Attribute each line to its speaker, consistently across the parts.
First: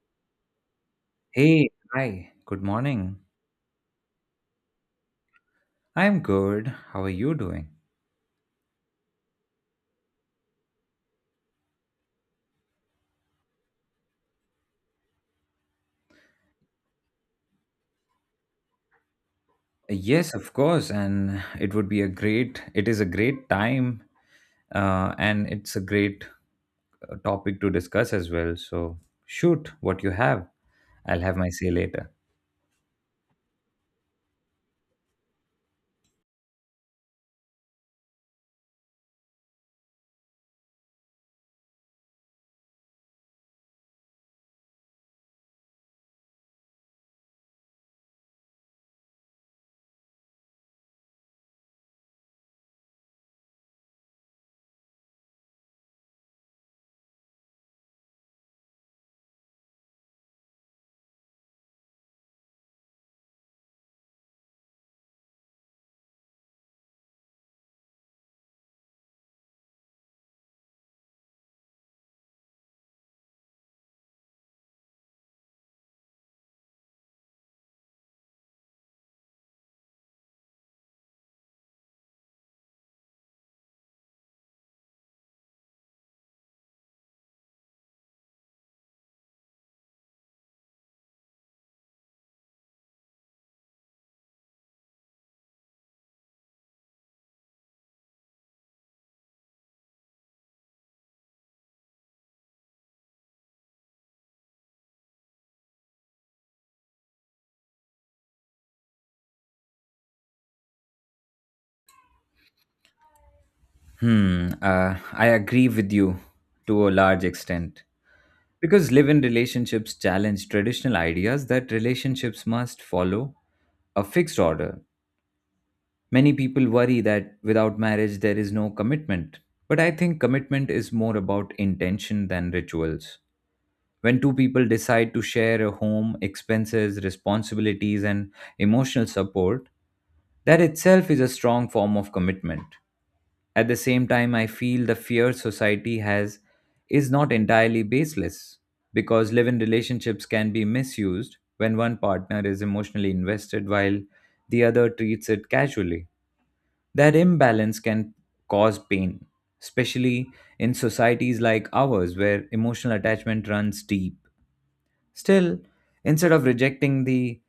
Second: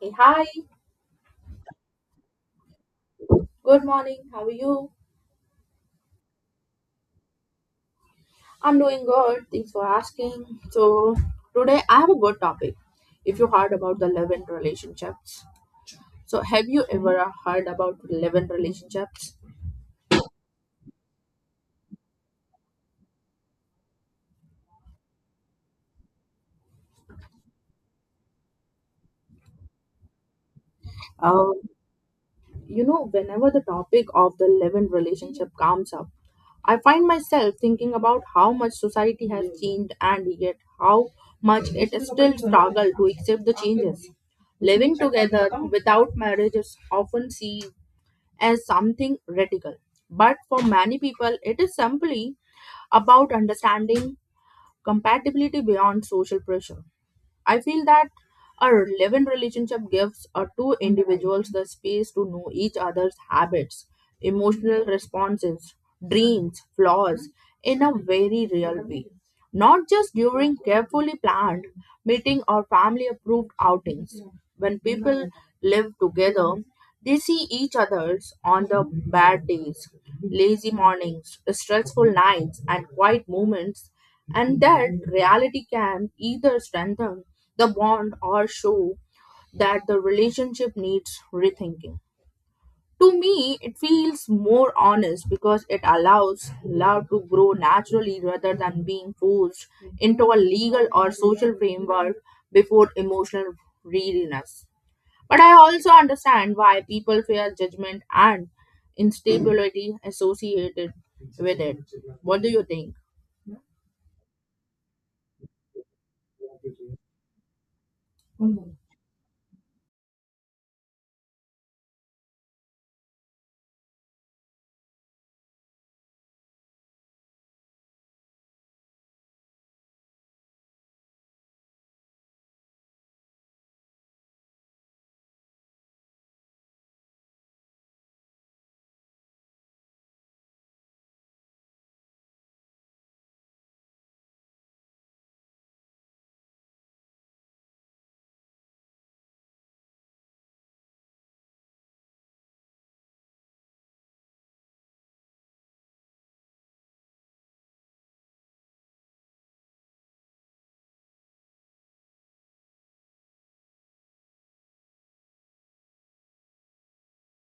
Speaker 1: Hey, hi,
Speaker 2: Hey, hi, good morning.
Speaker 1: good morning. How are you?
Speaker 2: I'm good. How are you doing?
Speaker 1: I'm doing good. Thanks for asking. So, today I have a good topic. If you heard about the love and relationships, so have you ever heard about love and relationships?
Speaker 2: Yes, of course. And it is a great time. And it's a great topic to discuss as well. So shoot what you have. I'll have my
Speaker 1: Um,
Speaker 2: say later.
Speaker 1: you know, whenever the topic of the love and relationship comes up, I find myself thinking about how much society has changed and yet how much it is still struggle to accept the changes. Living together without marriage is often seen as something radical. But for many people, it is simply about understanding compatibility beyond social pressure. I feel that a relevant relationship gives a two individuals the space to know each other's habits, emotional responses, dreams, flaws in a very real way. Not just during carefully planned meeting or family approved outings. When people live together, they see each other's on the bad days, lazy mornings, stressful nights, and quiet moments, and that reality can either strengthen the bond or show that the relationship needs rethinking. To me, it feels more honest because it allows love to grow naturally rather than being forced into a legal or social framework before emotional readiness. But I also understand why people fear judgment and instability associated with it. What do you think?
Speaker 2: Hmm. I agree with you to a large extent. Because live in relationships challenge traditional ideas that relationships must follow a fixed order. Many people worry that without marriage there is no commitment. But I think commitment is more about intention than rituals. When two people decide to share a home, expenses, responsibilities, and emotional support, that itself is a strong form of commitment. At the same time, I feel the fear society has is not entirely baseless because live in relationships can be misused when one partner is emotionally invested while the other treats it casually. That imbalance can cause pain, especially in societies like ours where emotional attachment runs deep. Still, instead of rejecting the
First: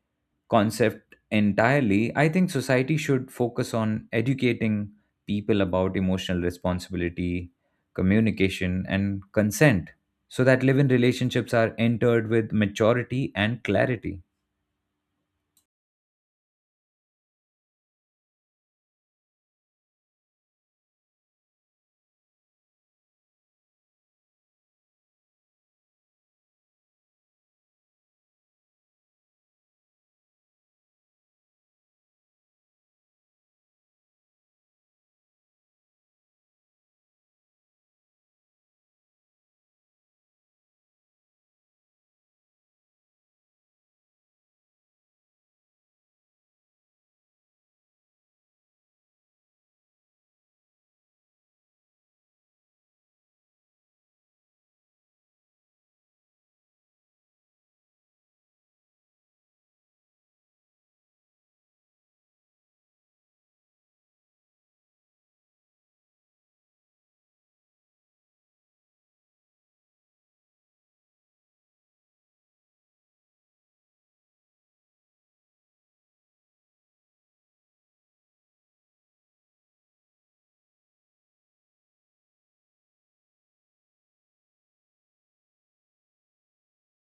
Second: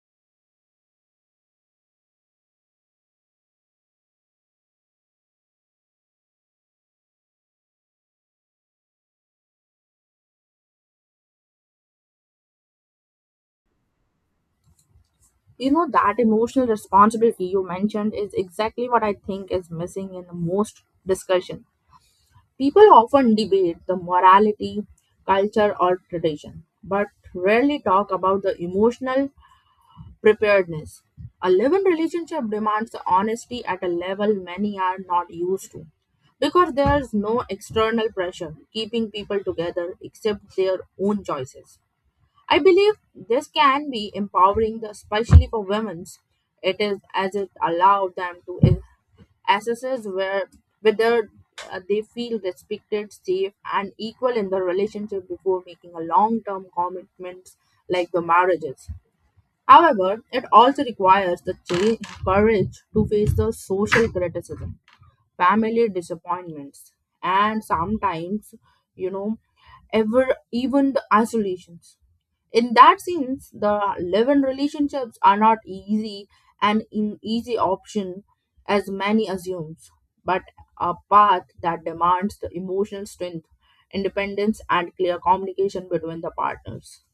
Speaker 2: concept entirely, I think society should focus on educating people about emotional responsibility, communication, and consent so that live in relationships are entered with maturity and clarity.
Speaker 1: You know, that emotional responsibility you mentioned is exactly what I think is missing in the most discussion. People often debate the morality, culture, or tradition, but rarely talk about the emotional preparedness. A living relationship demands honesty at a level many are not used to because there's no external pressure keeping people together except their own choices. I believe this can be empowering, especially for women. It is as it allows them to assesses where whether they feel respected, safe, and equal in the relationship before making a long-term commitments like the marriages. However, it also requires the courage to face the social criticism, family disappointments, and sometimes, you know, ever even the isolations. In that sense, the live-in relationships are not easy and an easy option as many assumes, but a path that demands the emotional strength, independence, and clear communication between the partners.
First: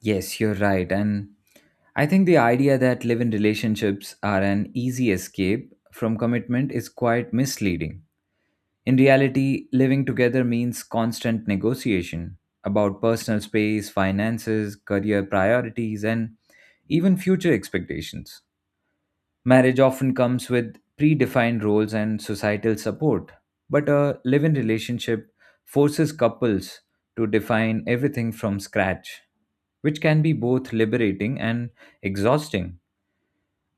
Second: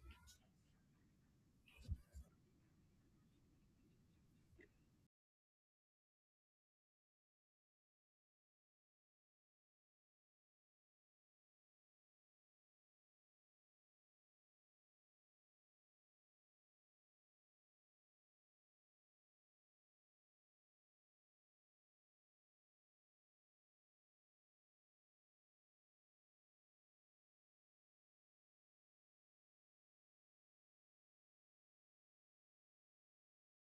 Speaker 2: Yes, you're right. And I think the idea that live in relationships are an easy escape from commitment is quite misleading. In reality, living together means constant negotiation about personal space, finances, career priorities, and even future expectations. Marriage often comes with predefined roles and societal support, but a live in relationship forces couples to define everything from scratch, which can be both liberating and exhausting.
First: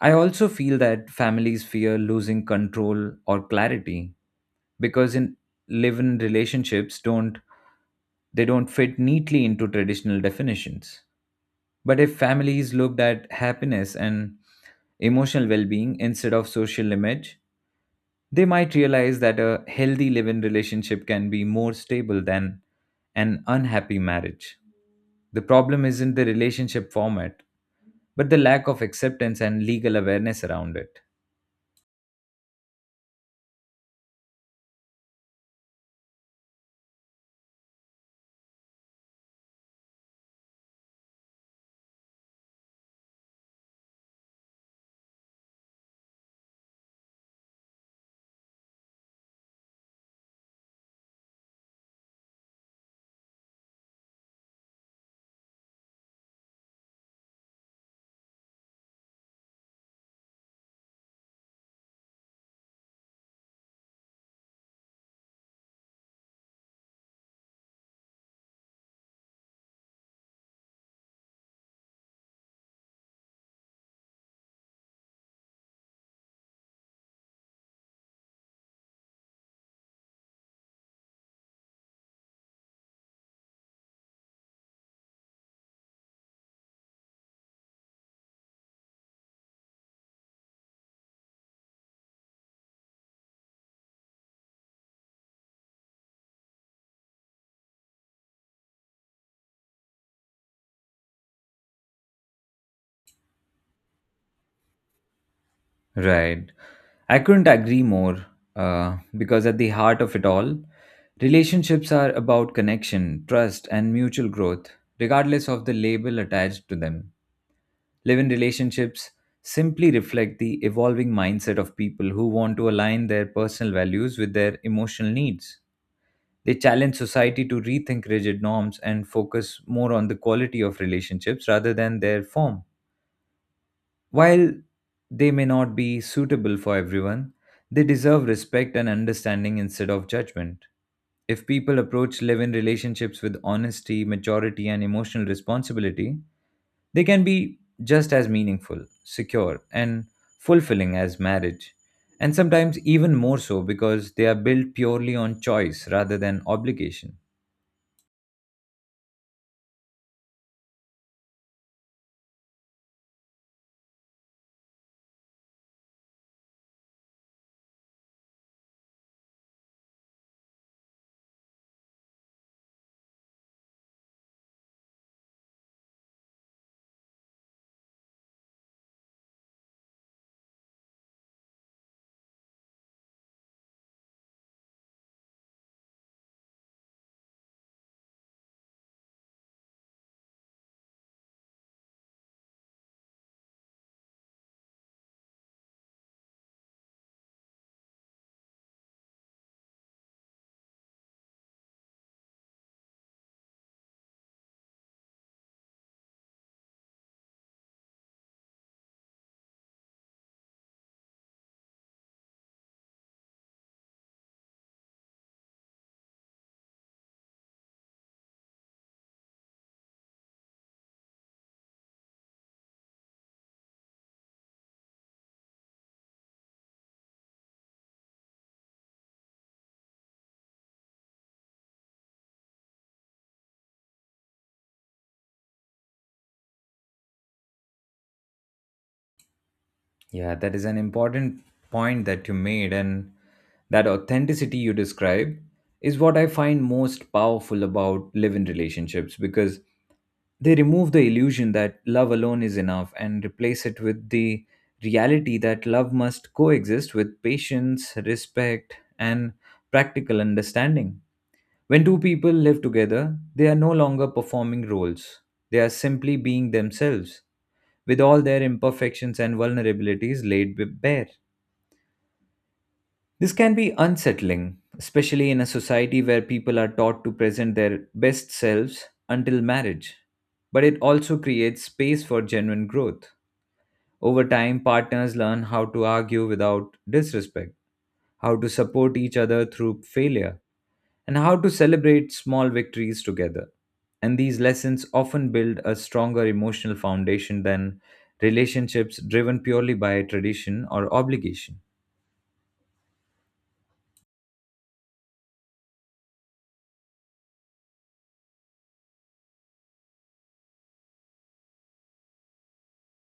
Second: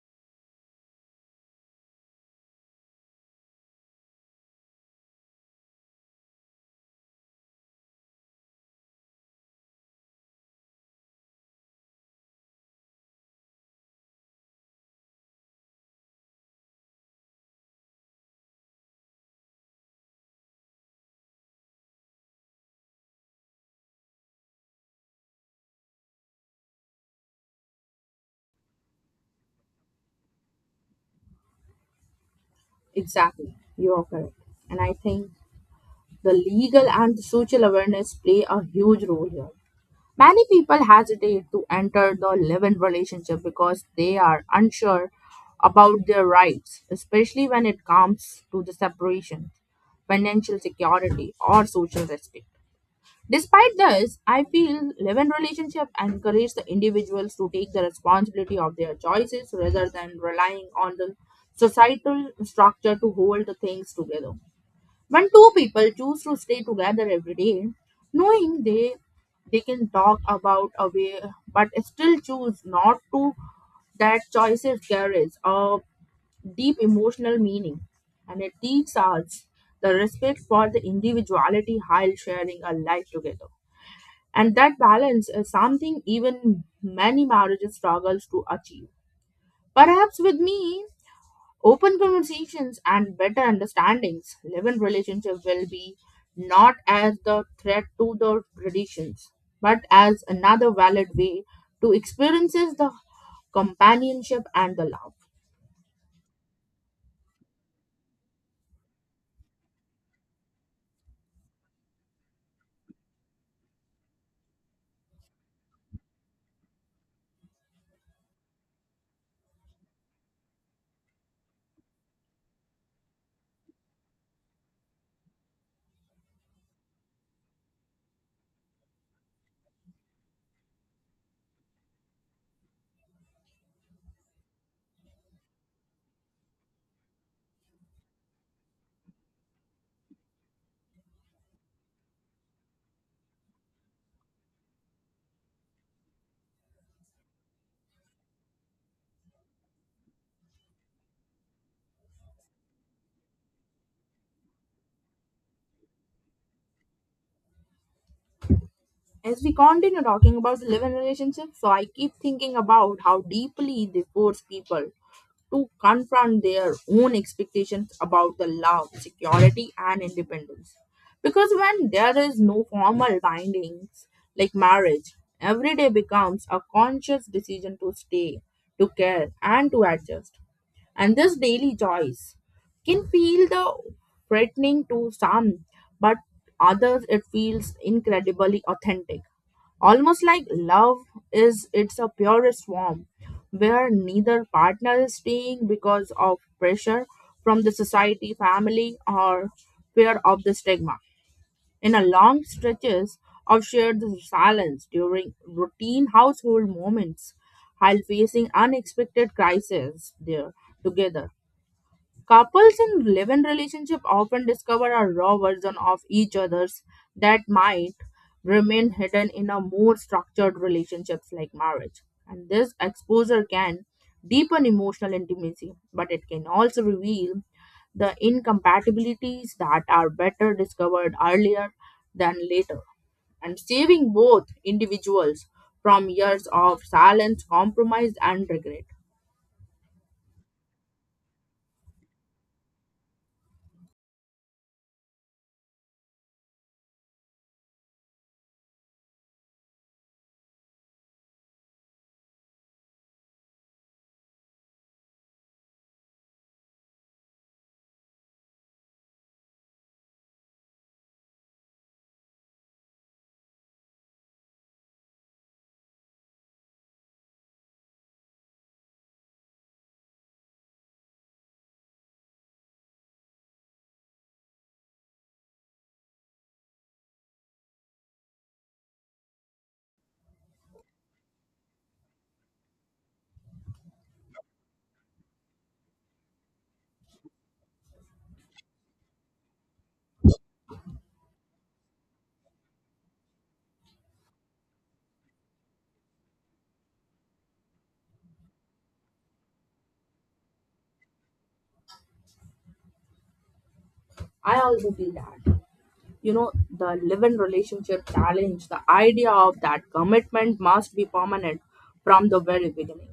Speaker 2: I also feel that families fear losing control or clarity because in live-in relationships don't they don't fit neatly into traditional definitions. But if families looked at happiness and emotional well being instead of social image, they might realize that a healthy live in relationship can be more stable than an unhappy marriage. The problem isn't the relationship format, but the lack of acceptance and legal awareness around it.
Speaker 1: Exactly, you are correct, and I think the legal and social awareness play a huge role here. Many people hesitate to enter the live-in relationship because they are unsure about their rights, especially when it comes to the separation, financial security, or social respect. Despite this, I feel live-in relationship encourage the individuals to take the responsibility of their choices rather than relying on the societal structure to hold the things together. When two people choose to stay together every day, knowing they can talk about a way but still choose not to, that choices carries a deep emotional meaning and it teaches us the respect for the individuality while sharing a life together and that balance is something even many marriages struggles to achieve perhaps with me. Open conversations and better understandings live in relationship will be not as the threat to the traditions, but as another valid way to experiences the companionship and the love.
Speaker 2: Right. I couldn't agree more, because at the heart of it all, relationships are about connection, trust, and mutual growth, regardless of the label attached to them. Live in relationships simply reflect the evolving mindset of people who want to align their personal values with their emotional needs. They challenge society to rethink rigid norms and focus more on the quality of relationships rather than their form. While they may not be suitable for everyone, they deserve respect and understanding instead of judgment. If people approach live in relationships with honesty, maturity, and emotional responsibility, they can be just as meaningful, secure, and fulfilling as marriage. And sometimes even more so because they are built purely on choice rather than obligation.
Speaker 1: As we continue talking about the live-in relationship, so I keep thinking about how deeply they force people to confront their own expectations about the love, security, and independence. Because when there is no formal bindings like marriage, every day becomes a conscious decision to stay, to care, and to adjust. And this daily choice can feel the threatening to some, but others it feels incredibly authentic. Almost like love is its a purest form, where neither partner is staying because of pressure from the society, family, or fear of the stigma. In a long stretches of shared silence during routine household moments, while facing unexpected crises there together, couples in live-in relationship often discover a raw version of each other's that might remain hidden in a more structured relationships like marriage. And this exposure can deepen emotional intimacy, but it can also reveal the incompatibilities that are better discovered earlier than later and saving both individuals from years of silence, compromise, and regret.
Speaker 2: Yeah, that is an important point that you made, and that authenticity you describe is what I find most powerful about live in relationships because they remove the illusion that love alone is enough and replace it with the reality that love must coexist with patience, respect, and practical understanding. When two people live together, they are no longer performing roles, they are simply being themselves, with all their imperfections and vulnerabilities laid bare. This can be unsettling, especially in a society where people are taught to present their best selves until marriage. But it also creates space for genuine growth. Over time, partners learn how to argue without disrespect, how to support each other through failure, and how to celebrate small victories together. And these lessons often build a stronger emotional foundation than relationships driven purely by tradition or obligation.
Speaker 1: I also feel that. You know, the live-in relationship challenge the idea of that commitment must be permanent from the very beginning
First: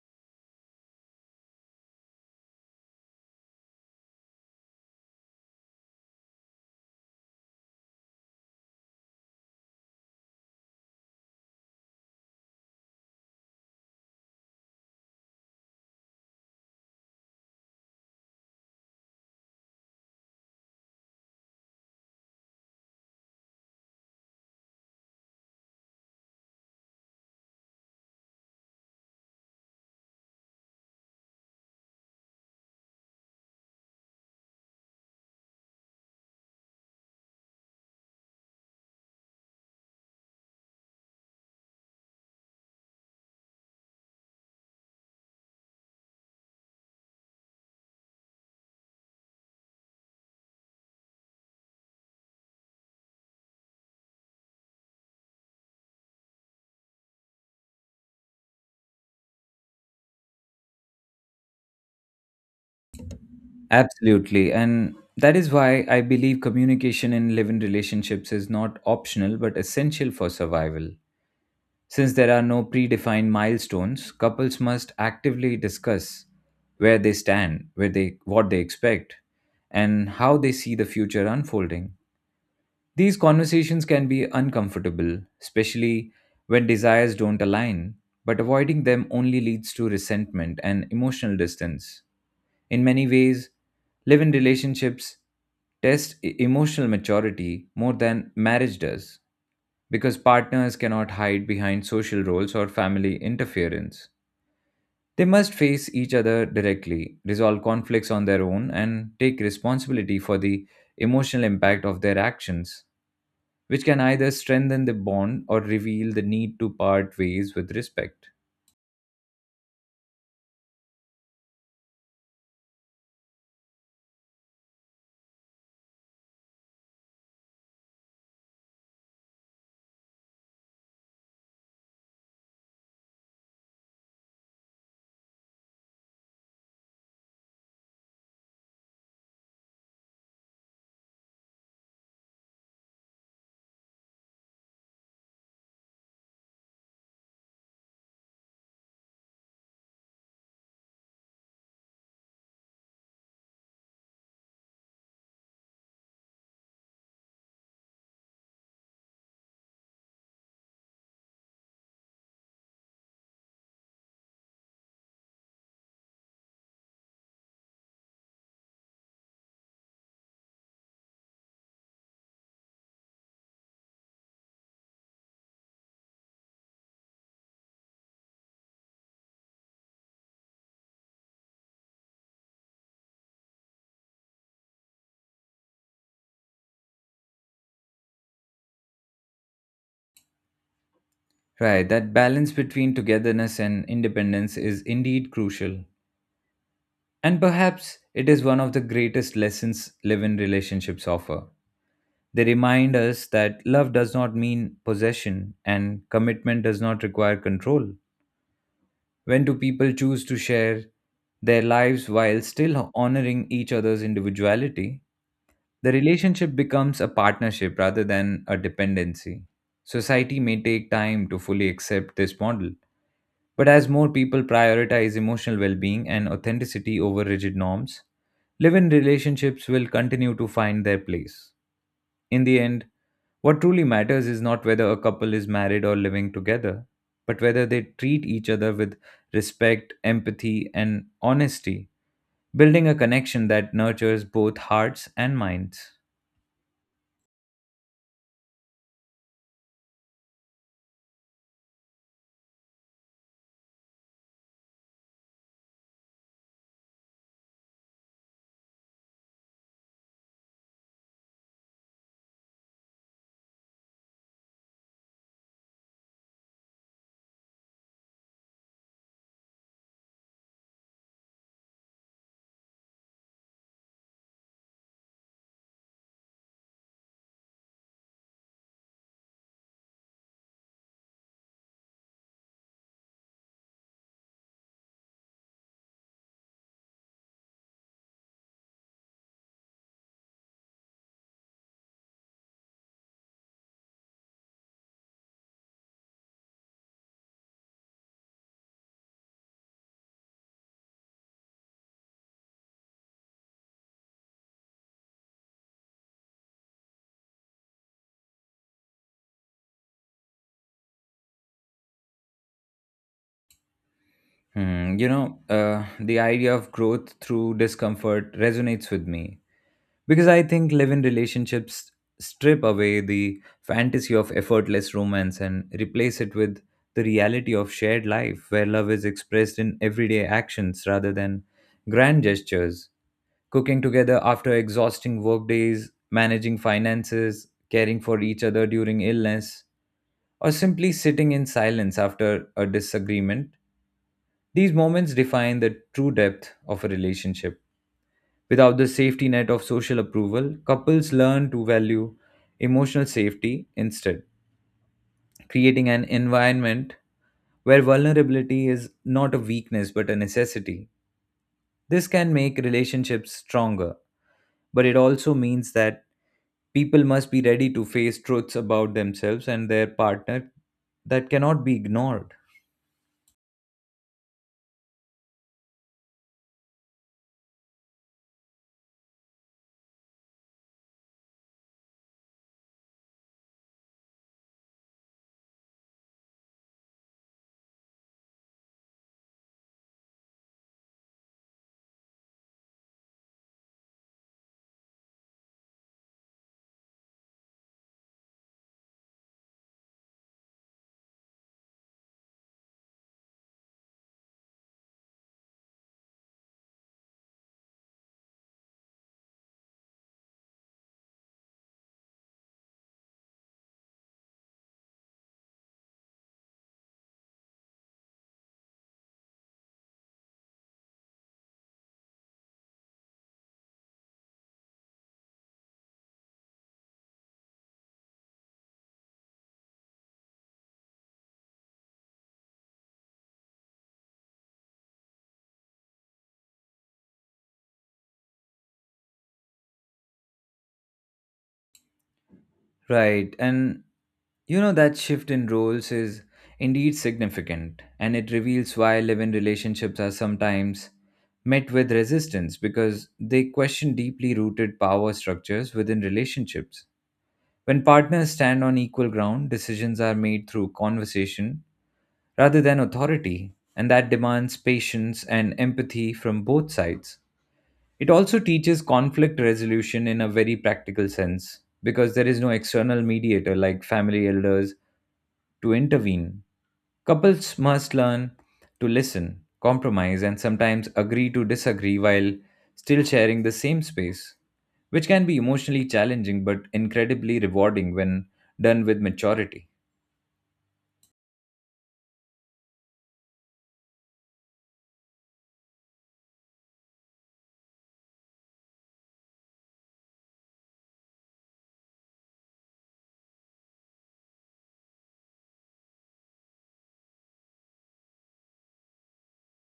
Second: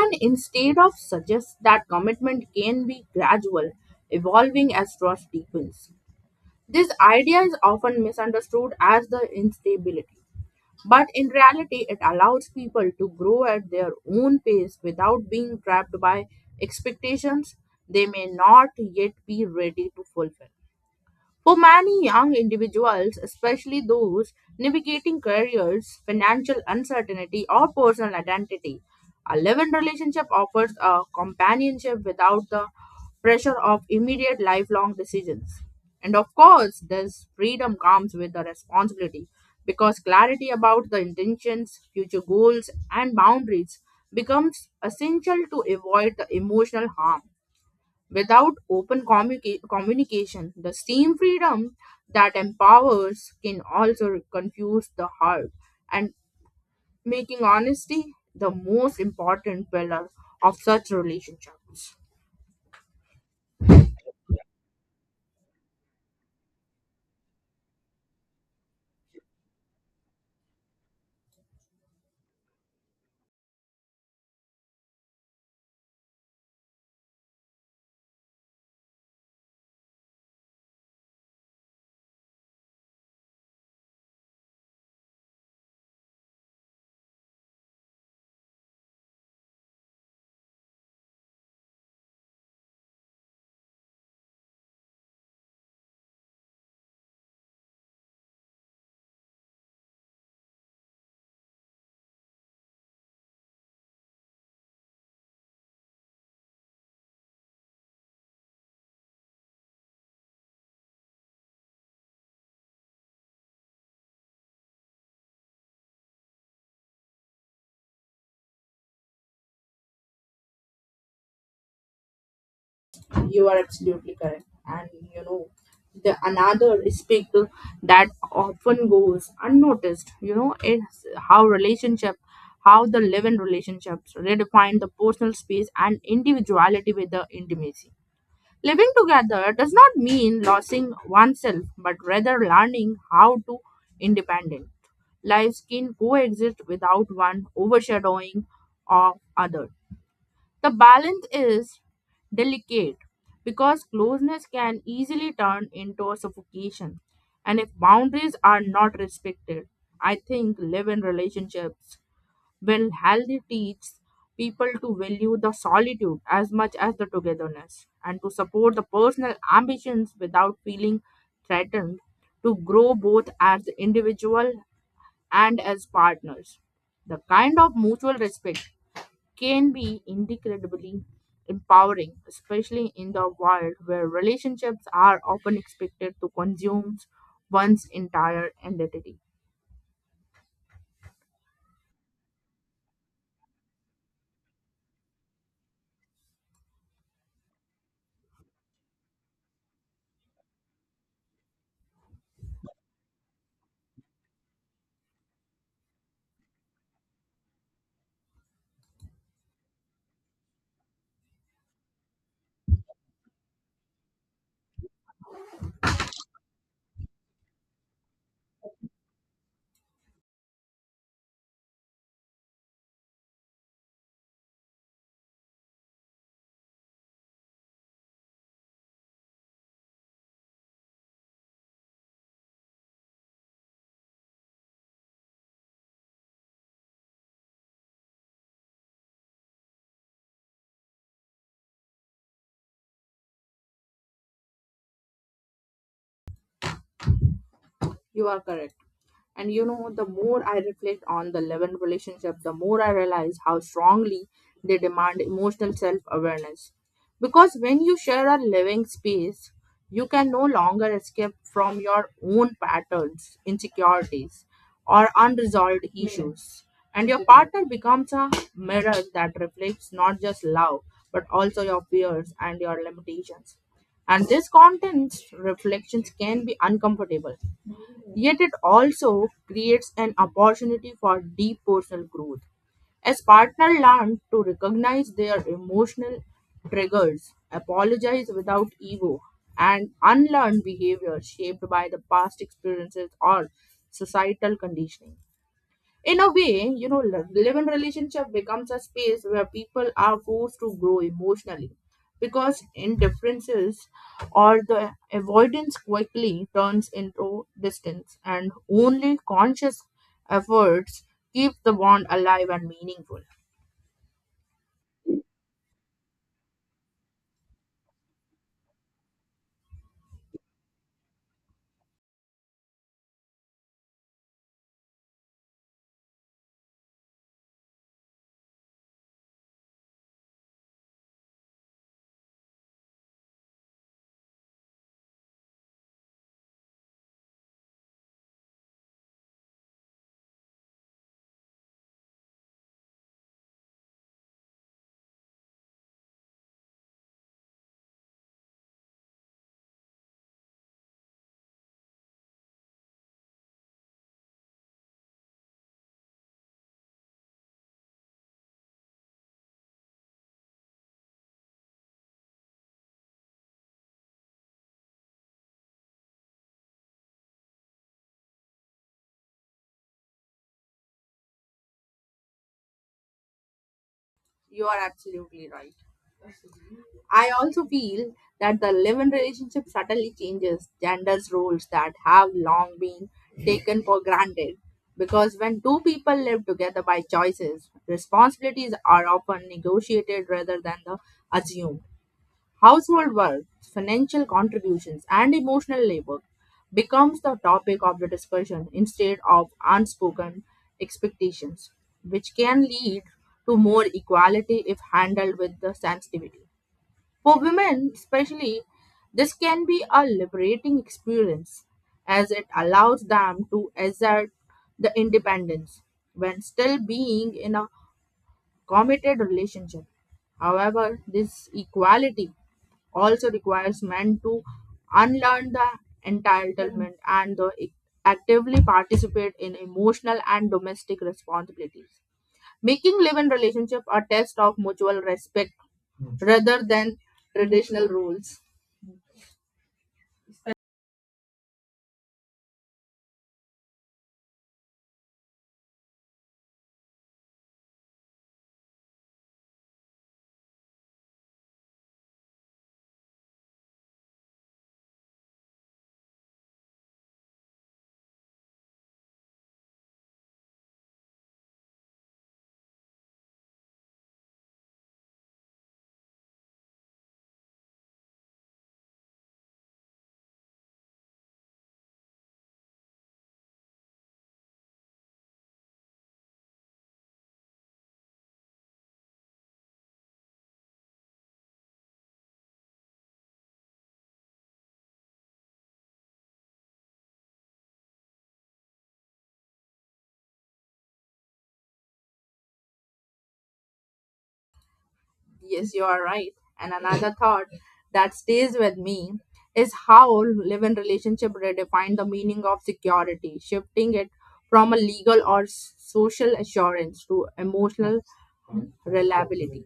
Speaker 1: and instead of suggest that commitment can be gradual, evolving as trust deepens. This idea is often misunderstood as the instability, but in reality it allows people to grow at their own pace without being trapped by expectations they may not yet be ready to fulfill. For many young individuals, especially those navigating careers, financial uncertainty, or personal identity, a live in relationship offers a companionship without the pressure of immediate lifelong decisions. And of course, this freedom comes with the responsibility because clarity about the intentions, future goals, and boundaries becomes essential to avoid the emotional harm. Without open communication, the same freedom that empowers can also confuse the heart and making honesty the most important pillar of such relationships.
Speaker 2: Absolutely. And that is why I believe communication in live in relationships is not optional but essential for survival. Since there are no predefined milestones, couples must actively discuss where they stand, where they what they expect, and how they see the future unfolding. These conversations can be uncomfortable, especially when desires don't align, but avoiding them only leads to resentment and emotional distance. In many ways, live in relationships test emotional maturity more than marriage does because partners cannot hide behind social roles or family interference. They must face each other directly, resolve conflicts on their own, and take responsibility for the emotional impact of their actions, which can either strengthen the bond or reveal the need to part ways with respect.
Speaker 1: You are absolutely correct. And you know, the another aspect that often goes unnoticed, you know, is how relationship how the live-in relationships redefine the personal space and individuality with the intimacy. Living together does not mean losing oneself, but rather learning how to independent. Lives can coexist without one overshadowing of other. The balance is delicate because closeness can easily turn into suffocation. And if boundaries are not respected, I think live in relationships well, healthy teaches people to value the solitude as much as the togetherness and to support the personal ambitions without feeling threatened to grow both as individual and as partners. The kind of mutual respect can be incredibly empowering, especially in the world where relationships are often expected to consume one's entire identity.
Speaker 2: Right, that balance between togetherness and independence is indeed crucial. And perhaps it is one of the greatest lessons live in relationships offer. They remind us that love does not mean possession and commitment does not require control. When do people choose to share their lives while still honoring each other's individuality? The relationship becomes a partnership rather than a dependency. Society may take time to fully accept this model, but as more people prioritize emotional well being and authenticity over rigid norms, live in relationships will continue to find their place. In the end, what truly matters is not whether a couple is married or living together, but whether they treat each other with respect, empathy, and honesty, building a connection that nurtures both hearts and minds.
Speaker 1: You are correct. And you know, the more I reflect on the Levin relationship, the more I realize how strongly they demand emotional self awareness. Because when you share a living space, you can no longer escape from your own patterns, insecurities, or unresolved issues. And your partner becomes a mirror that reflects not just love, but also your fears and your limitations. And these contents reflections can be uncomfortable. Yet it also creates an opportunity for deep personal growth. As partners learn to recognize their emotional triggers, apologize without ego, and unlearn behavior shaped by the past experiences or societal conditioning. In a way, you know, live-in relationship becomes a space where people are forced to grow emotionally because indifferences or the avoidance quickly turns into distance and only conscious efforts keep the bond alive and meaningful.
Speaker 2: Hmm, you know, the idea of growth through discomfort resonates with me because I think live in relationships strip away the fantasy of effortless romance and replace it with the reality of shared life where love is expressed in everyday actions rather than grand gestures. Cooking together after exhausting workdays, managing finances, caring for each other during illness, or simply sitting in silence after a disagreement. These moments define the true depth of a relationship. Without the safety net of social approval, couples learn to value emotional safety instead, creating an environment where vulnerability is not a weakness but a necessity. This can make relationships stronger, but it also means that people must be ready to face truths about themselves and their partner that cannot be ignored.
Speaker 1: You are absolutely right. I also feel that the live in relationship subtly changes genders roles that have long been taken for granted. Because when two people live together by choices, responsibilities are often negotiated rather than the assumed. Household work, financial contributions, and emotional labor becomes the topic of the discussion instead of unspoken expectations, which can lead to more equality if handled with the sensitivity. For women, especially, this can be a liberating experience as it allows them to exert the independence when still being in a committed relationship. However, this equality also requires men to unlearn the entitlement and the actively participate in emotional and domestic responsibilities, making live-in relationship a test of mutual respect. Hmm. Rather than traditional rules.
Speaker 2: Right. And you know, that shift in roles is indeed significant, and it reveals why live in relationships are sometimes met with resistance because they question deeply rooted power structures within relationships. When partners stand on equal ground, decisions are made through conversation rather than authority, and that demands patience and empathy from both sides. It also teaches conflict resolution in a very practical sense because there is no external mediator like family elders to intervene. Couples must learn to listen, compromise, and sometimes agree to disagree while still sharing the same space, which can be emotionally challenging but incredibly rewarding when done with maturity.
Speaker 1: Yes, you are right. And another thought that stays with me is how live-in relationship redefine the meaning of security, shifting it from a legal or social assurance to emotional reliability.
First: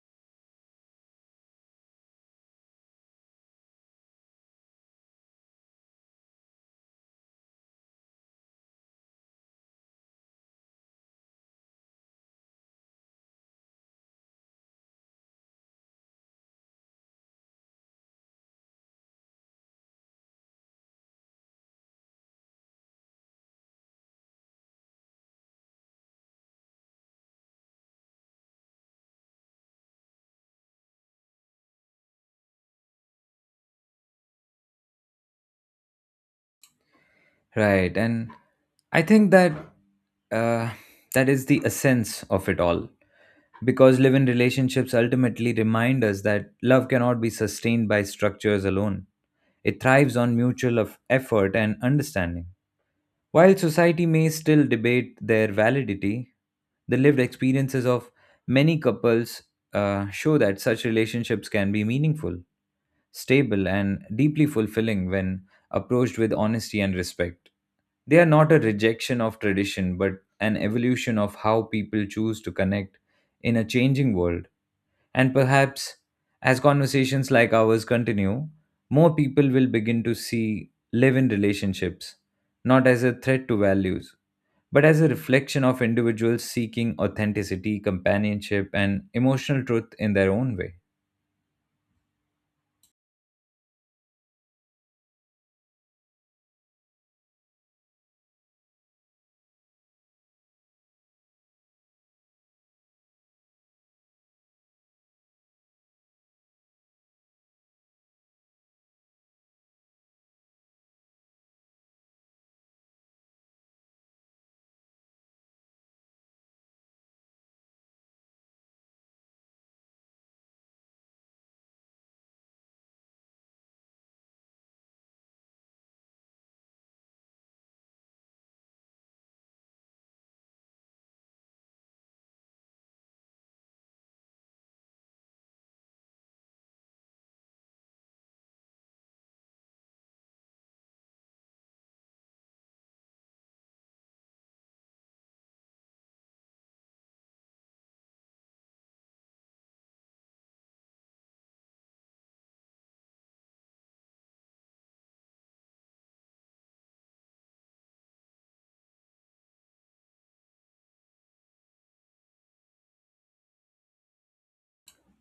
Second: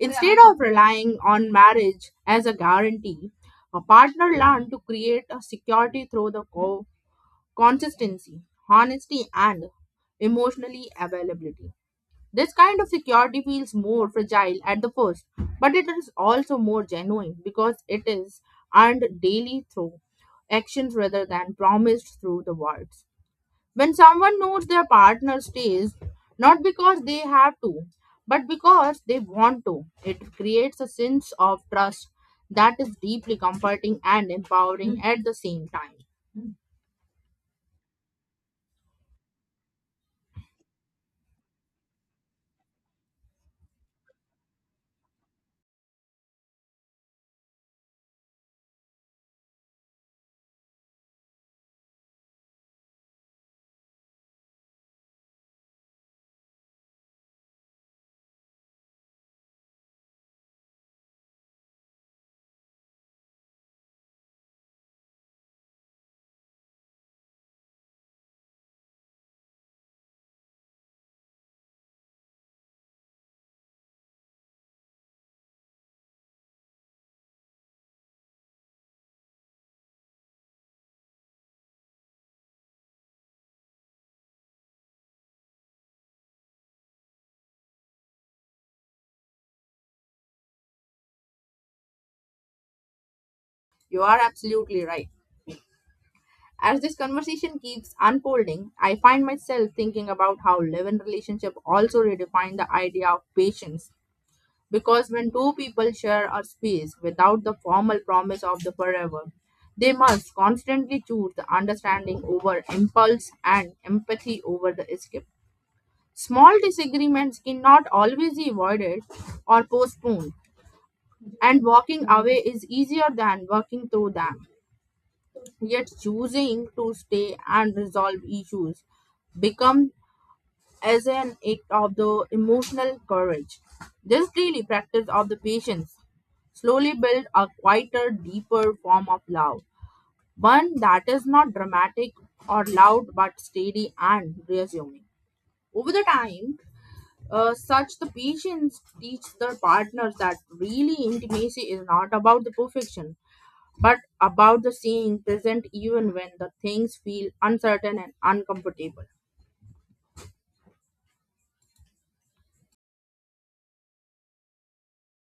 Speaker 1: Instead of relying on marriage as a guarantee, a partner learned to create a security through the consistency, honesty, and emotionally availability. This kind of security feels more fragile at the first, but it is also more genuine because it is earned daily through actions rather than promised through the words. When someone knows their partner stays, not because they have to, but because they want to, it creates a sense of trust that is deeply comforting and empowering at the same time.
Speaker 2: Right, and I think that uh, that is the essence of it all, because live-in relationships ultimately remind us that love cannot be sustained by structures alone. It thrives on mutual of effort and understanding. While society may still debate their validity, the lived experiences of many couples show that such relationships can be meaningful, stable, and deeply fulfilling when approached with honesty and respect. They are not a rejection of tradition, but an evolution of how people choose to connect in a changing world. And perhaps as conversations like ours continue, more people will begin to see live in relationships, not as a threat to values, but as a reflection of individuals seeking authenticity, companionship, and emotional truth in their own way.
Speaker 1: You are absolutely right. As this conversation keeps unfolding, I find myself thinking about how love and relationship also redefine the idea of patience. Because when two people share a space without the formal promise of the forever, they must constantly choose the understanding over impulse and empathy over the escape. Small disagreements cannot always be avoided or postponed, and walking away is easier than working through them, yet choosing to stay and resolve issues become as an act of the emotional courage. This daily practice of the patience slowly build a quieter deeper form of love, one that is not dramatic or loud but steady and reassuming over the time. Such the patience teach the partners that really intimacy is not about the perfection but about the seeing present even when the things feel uncertain and uncomfortable.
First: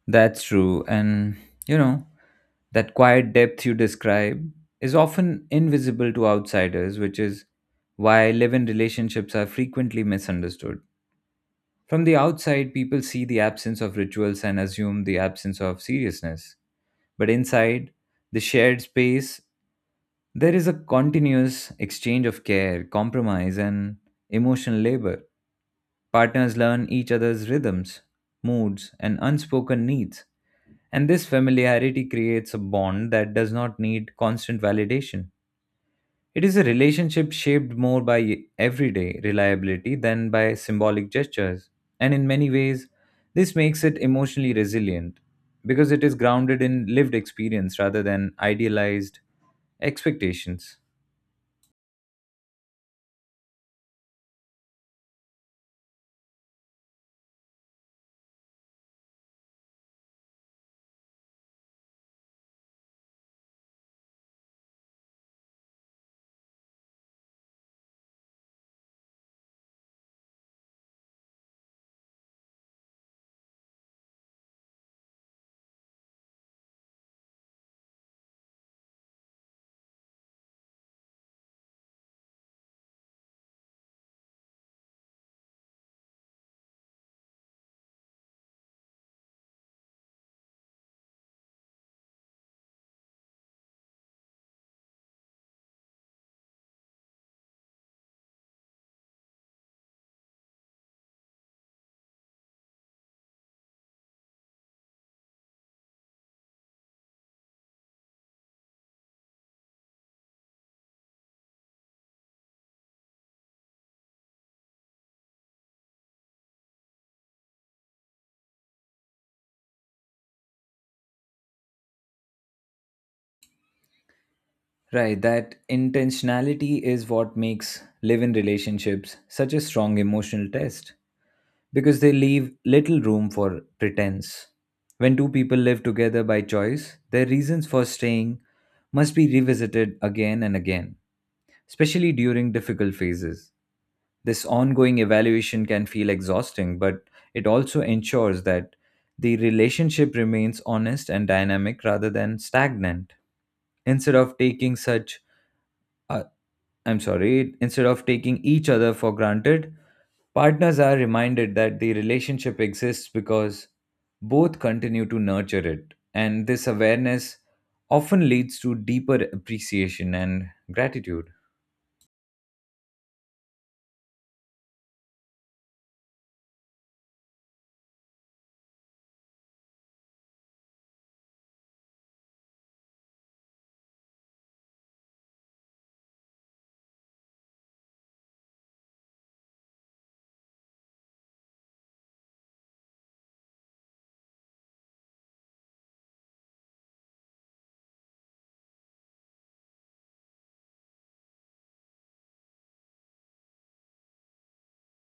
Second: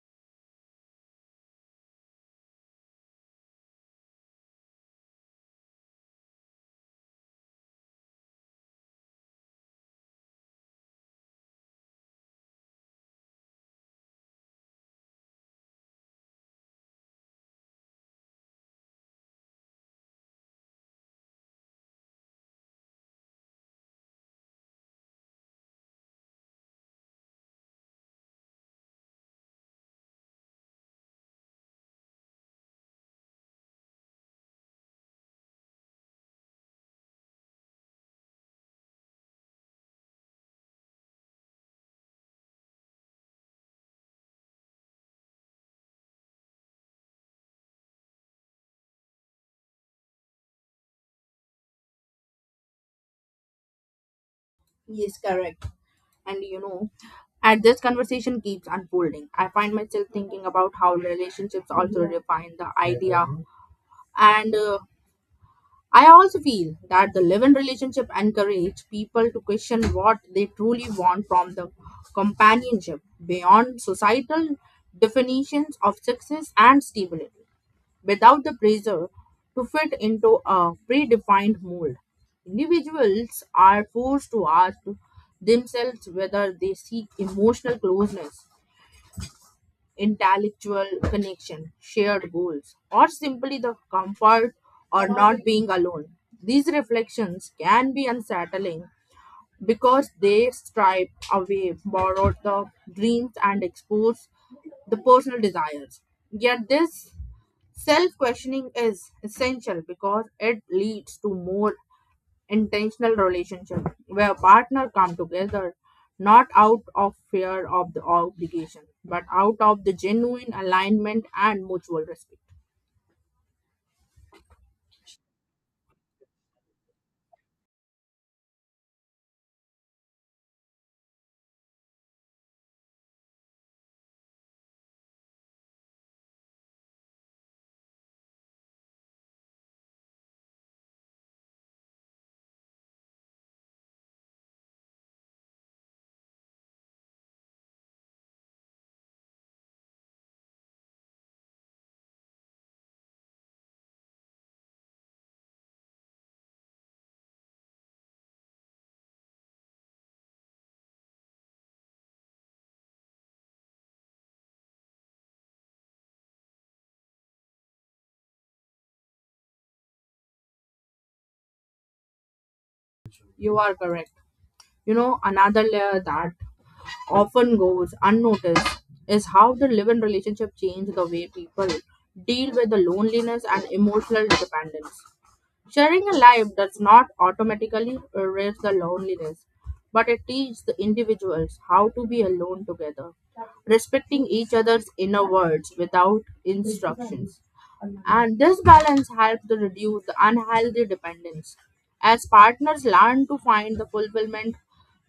Speaker 2: That's true. And, you know, that quiet depth you describe is often invisible to outsiders, which is why live in relationships are frequently misunderstood. From the outside, people see the absence of rituals and assume the absence of seriousness. But inside the shared space, there is a continuous exchange of care, compromise, and emotional labor. Partners learn each other's rhythms, moods, and unspoken needs, and this familiarity creates a bond that does not need constant validation. It is a relationship shaped more by everyday reliability than by symbolic gestures. And in many ways, this makes it emotionally resilient because it is grounded in lived experience rather than idealized expectations.
Speaker 1: Yes, correct. And you know, as this conversation keeps unfolding, I find myself thinking about how relationships also define the idea. And I also feel that the live in relationship encourage people to question what they truly want from the companionship beyond societal definitions of success and stability. Without the pressure to fit into a predefined mold. Individuals are forced to ask themselves whether they seek emotional closeness, intellectual connection, shared goals, or simply the comfort or not being alone. These reflections can be unsettling because they stripe away borrowed the dreams and expose the personal desires. Yet this Self questioning is essential because it leads to more intentional relationship where partners come together not out of fear of the obligation but out of the genuine alignment and mutual respect.
Speaker 2: Right, that intentionality is what makes live in relationships such a strong emotional test because they leave little room for pretense. When two people live together by choice, their reasons for staying must be revisited again and again, especially during difficult phases. This ongoing evaluation can feel exhausting, but it also ensures that the relationship remains honest and dynamic rather than stagnant. Instead of taking such uh, I'm sorry, instead of taking each other for granted, partners are reminded that the relationship exists because both continue to nurture it. And this awareness often leads to deeper appreciation and gratitude.
Speaker 1: You are correct. You know, another layer that often goes unnoticed is how the live-in relationship change the way people deal with the loneliness and emotional dependence. Sharing a life does not automatically erase the loneliness, but it teaches the individuals how to be alone together, respecting each other's inner words without instructions. And this balance helps to reduce the unhealthy dependence. As partners learn to find the fulfillment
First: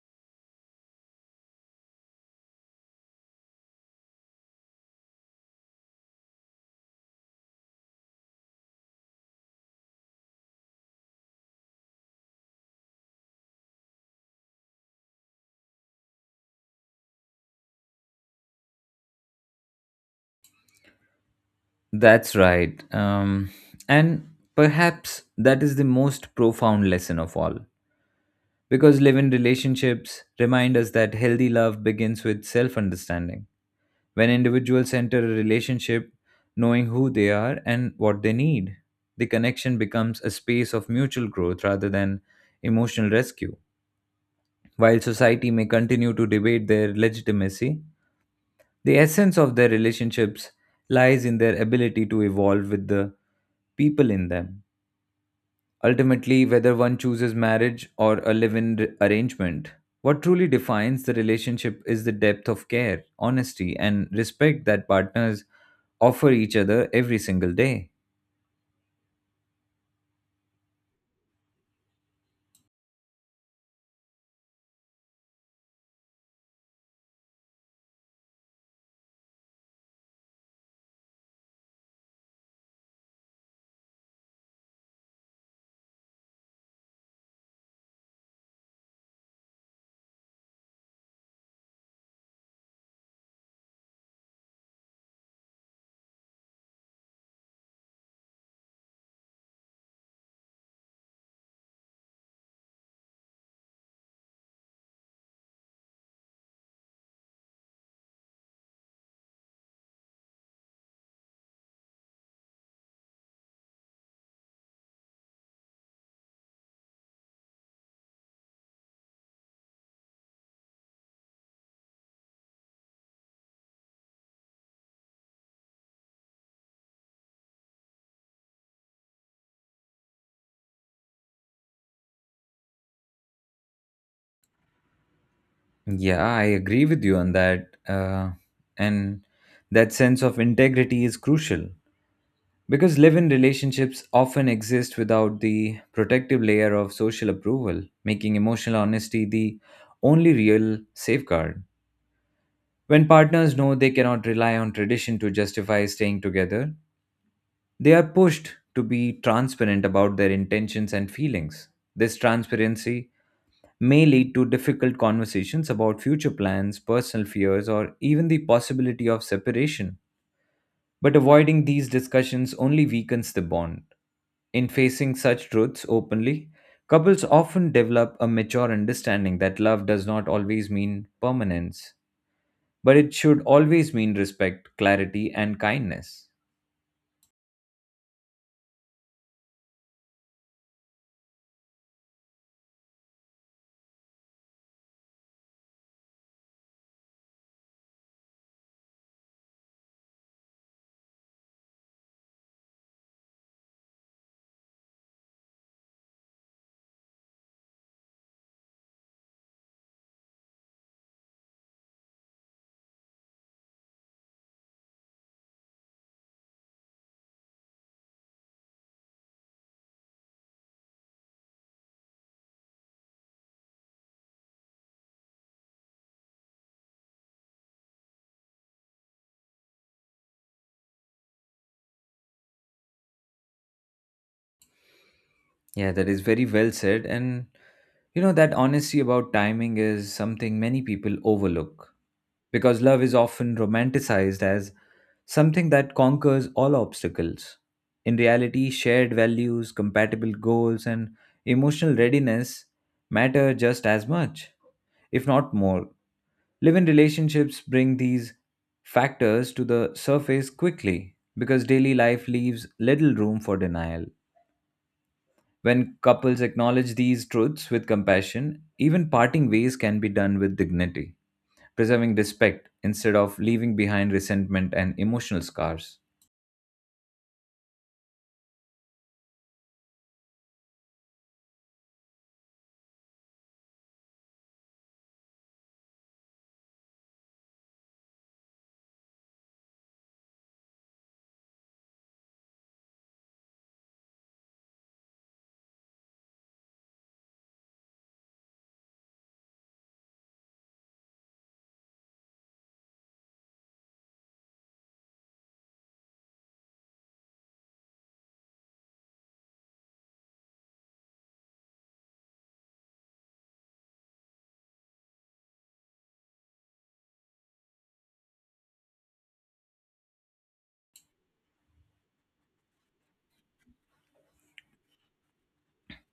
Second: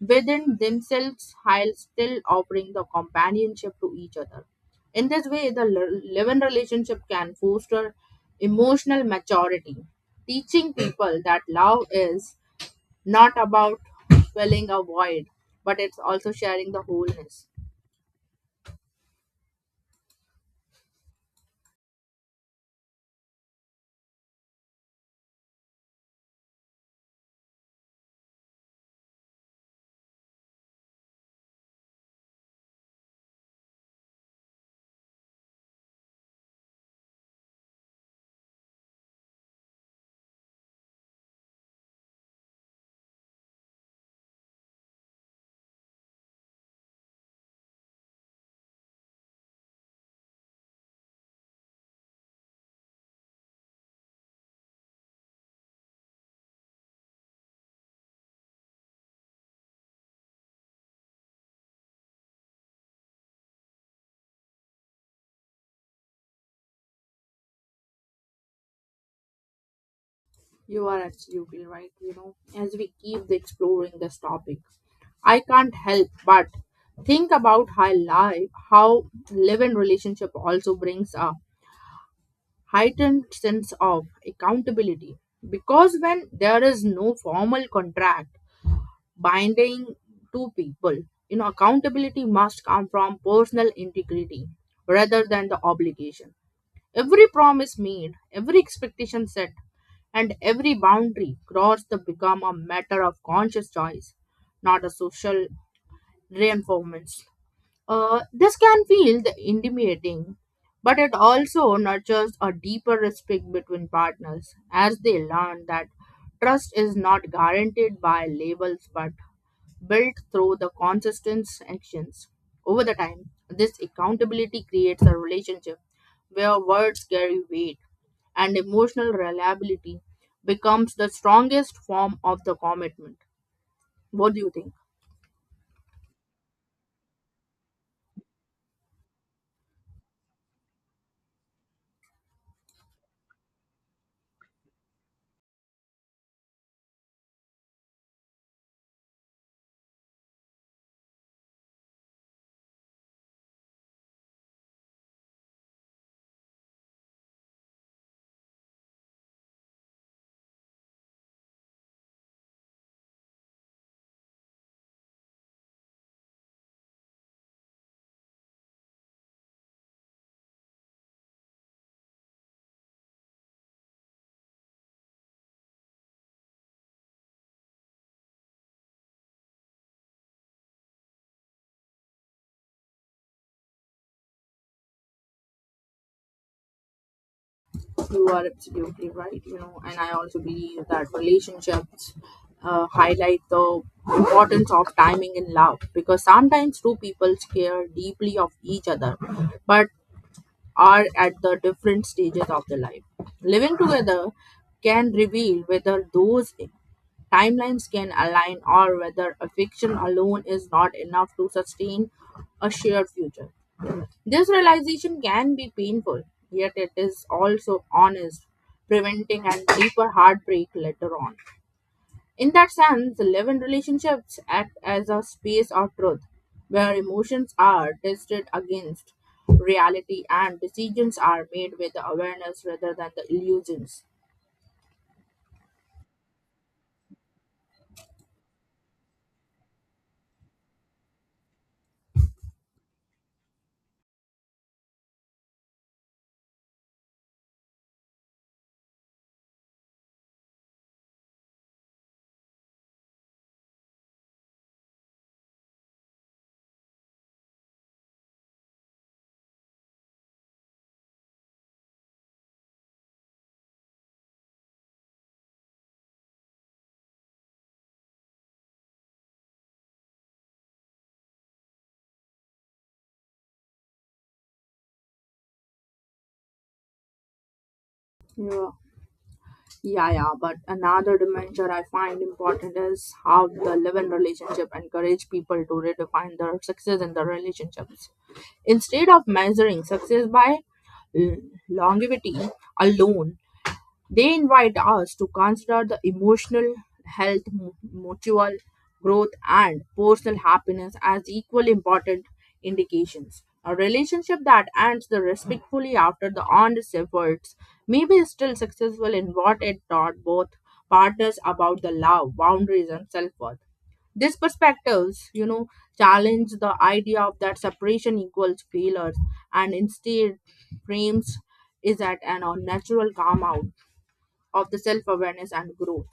Speaker 1: within themselves while still offering the companionship to each other. In this way, the living relationship can foster emotional maturity, teaching people that love is not about filling a void, but it's also sharing the wholeness.
Speaker 2: That's right. And perhaps that is the most profound lesson of all. Because live in relationships remind us that healthy love begins with self understanding. When individuals enter a relationship knowing who they are and what they need, the connection becomes a space of mutual growth rather than emotional rescue. While society may continue to debate their legitimacy, the essence of their relationships lies in their ability to evolve with the people in them. Ultimately, whether one chooses marriage or a live in arrangement, what truly defines the relationship is the depth of care, honesty, and respect that partners offer each other every single day.
Speaker 1: You are absolutely right. You know, as we keep the exploring this topic, I can't help but think about how live-in relationship also brings a heightened sense of accountability. Because when there is no formal contract binding two people, you know, accountability must come from personal integrity rather than the obligation. Every promise made, every expectation set, and every boundary crossed to become a matter of conscious choice, not a social reinforcement. This can feel the intimidating, but it also nurtures a deeper respect between partners as they learn that trust is not guaranteed by labels but built through the consistent actions. Over the time, this accountability creates a relationship where words carry weight and emotional reliability becomes the strongest form of the commitment. What do you think?
Speaker 2: Yeah, I agree with you on that. And that sense of integrity is crucial because live in relationships often exist without the protective layer of social approval, making emotional honesty the only real safeguard. When partners know they cannot rely on tradition to justify staying together, they are pushed to be transparent about their intentions and feelings. This transparency may lead to difficult conversations about future plans, personal fears, or even the possibility of separation. But avoiding these discussions only weakens the bond. In facing such truths openly, couples often develop a mature understanding that love does not always mean permanence, but it should always mean respect, clarity, and kindness.
Speaker 1: You are absolutely right, you know, and I also believe that relationships highlight the importance of timing in love because sometimes two people care deeply of each other, but are at the different stages of their life. Living together can reveal whether those timelines can align or whether affection alone is not enough to sustain a shared future. This realization can be painful, yet it is also honest, preventing a deeper heartbreak later on. In that sense, live-in relationships act as a space of truth, where emotions are tested against reality and decisions are made with awareness rather than the illusions.
Speaker 2: Yeah, that is very well said. And you know, that honesty about timing is something many people overlook because love is often romanticized as something that conquers all obstacles. In reality, shared values, compatible goals, and emotional readiness matter just as much, if not more. Live in relationships bring these factors to the surface quickly because daily life leaves little room for denial. When couples acknowledge these truths with compassion, even parting ways can be done with dignity, preserving respect instead of leaving behind resentment and emotional scars.
Speaker 1: Yeah, yeah, yeah. But another dimension I find important is how the live-in relationship encourage people to redefine their success in their relationships. Instead of measuring success by l- longevity alone, they invite us to consider the emotional health, mutual growth, and personal happiness as equally important indications. A relationship that ends the respectfully after the honest efforts may be still successful in what it taught both partners about the love, boundaries, and self worth these perspectives, you know, challenge the idea of that separation equals failures and instead frames is at an unnatural calm out of the self awareness and growth.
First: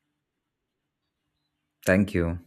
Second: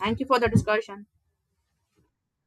Speaker 1: Thank you for the discussion.
Speaker 2: Thank you.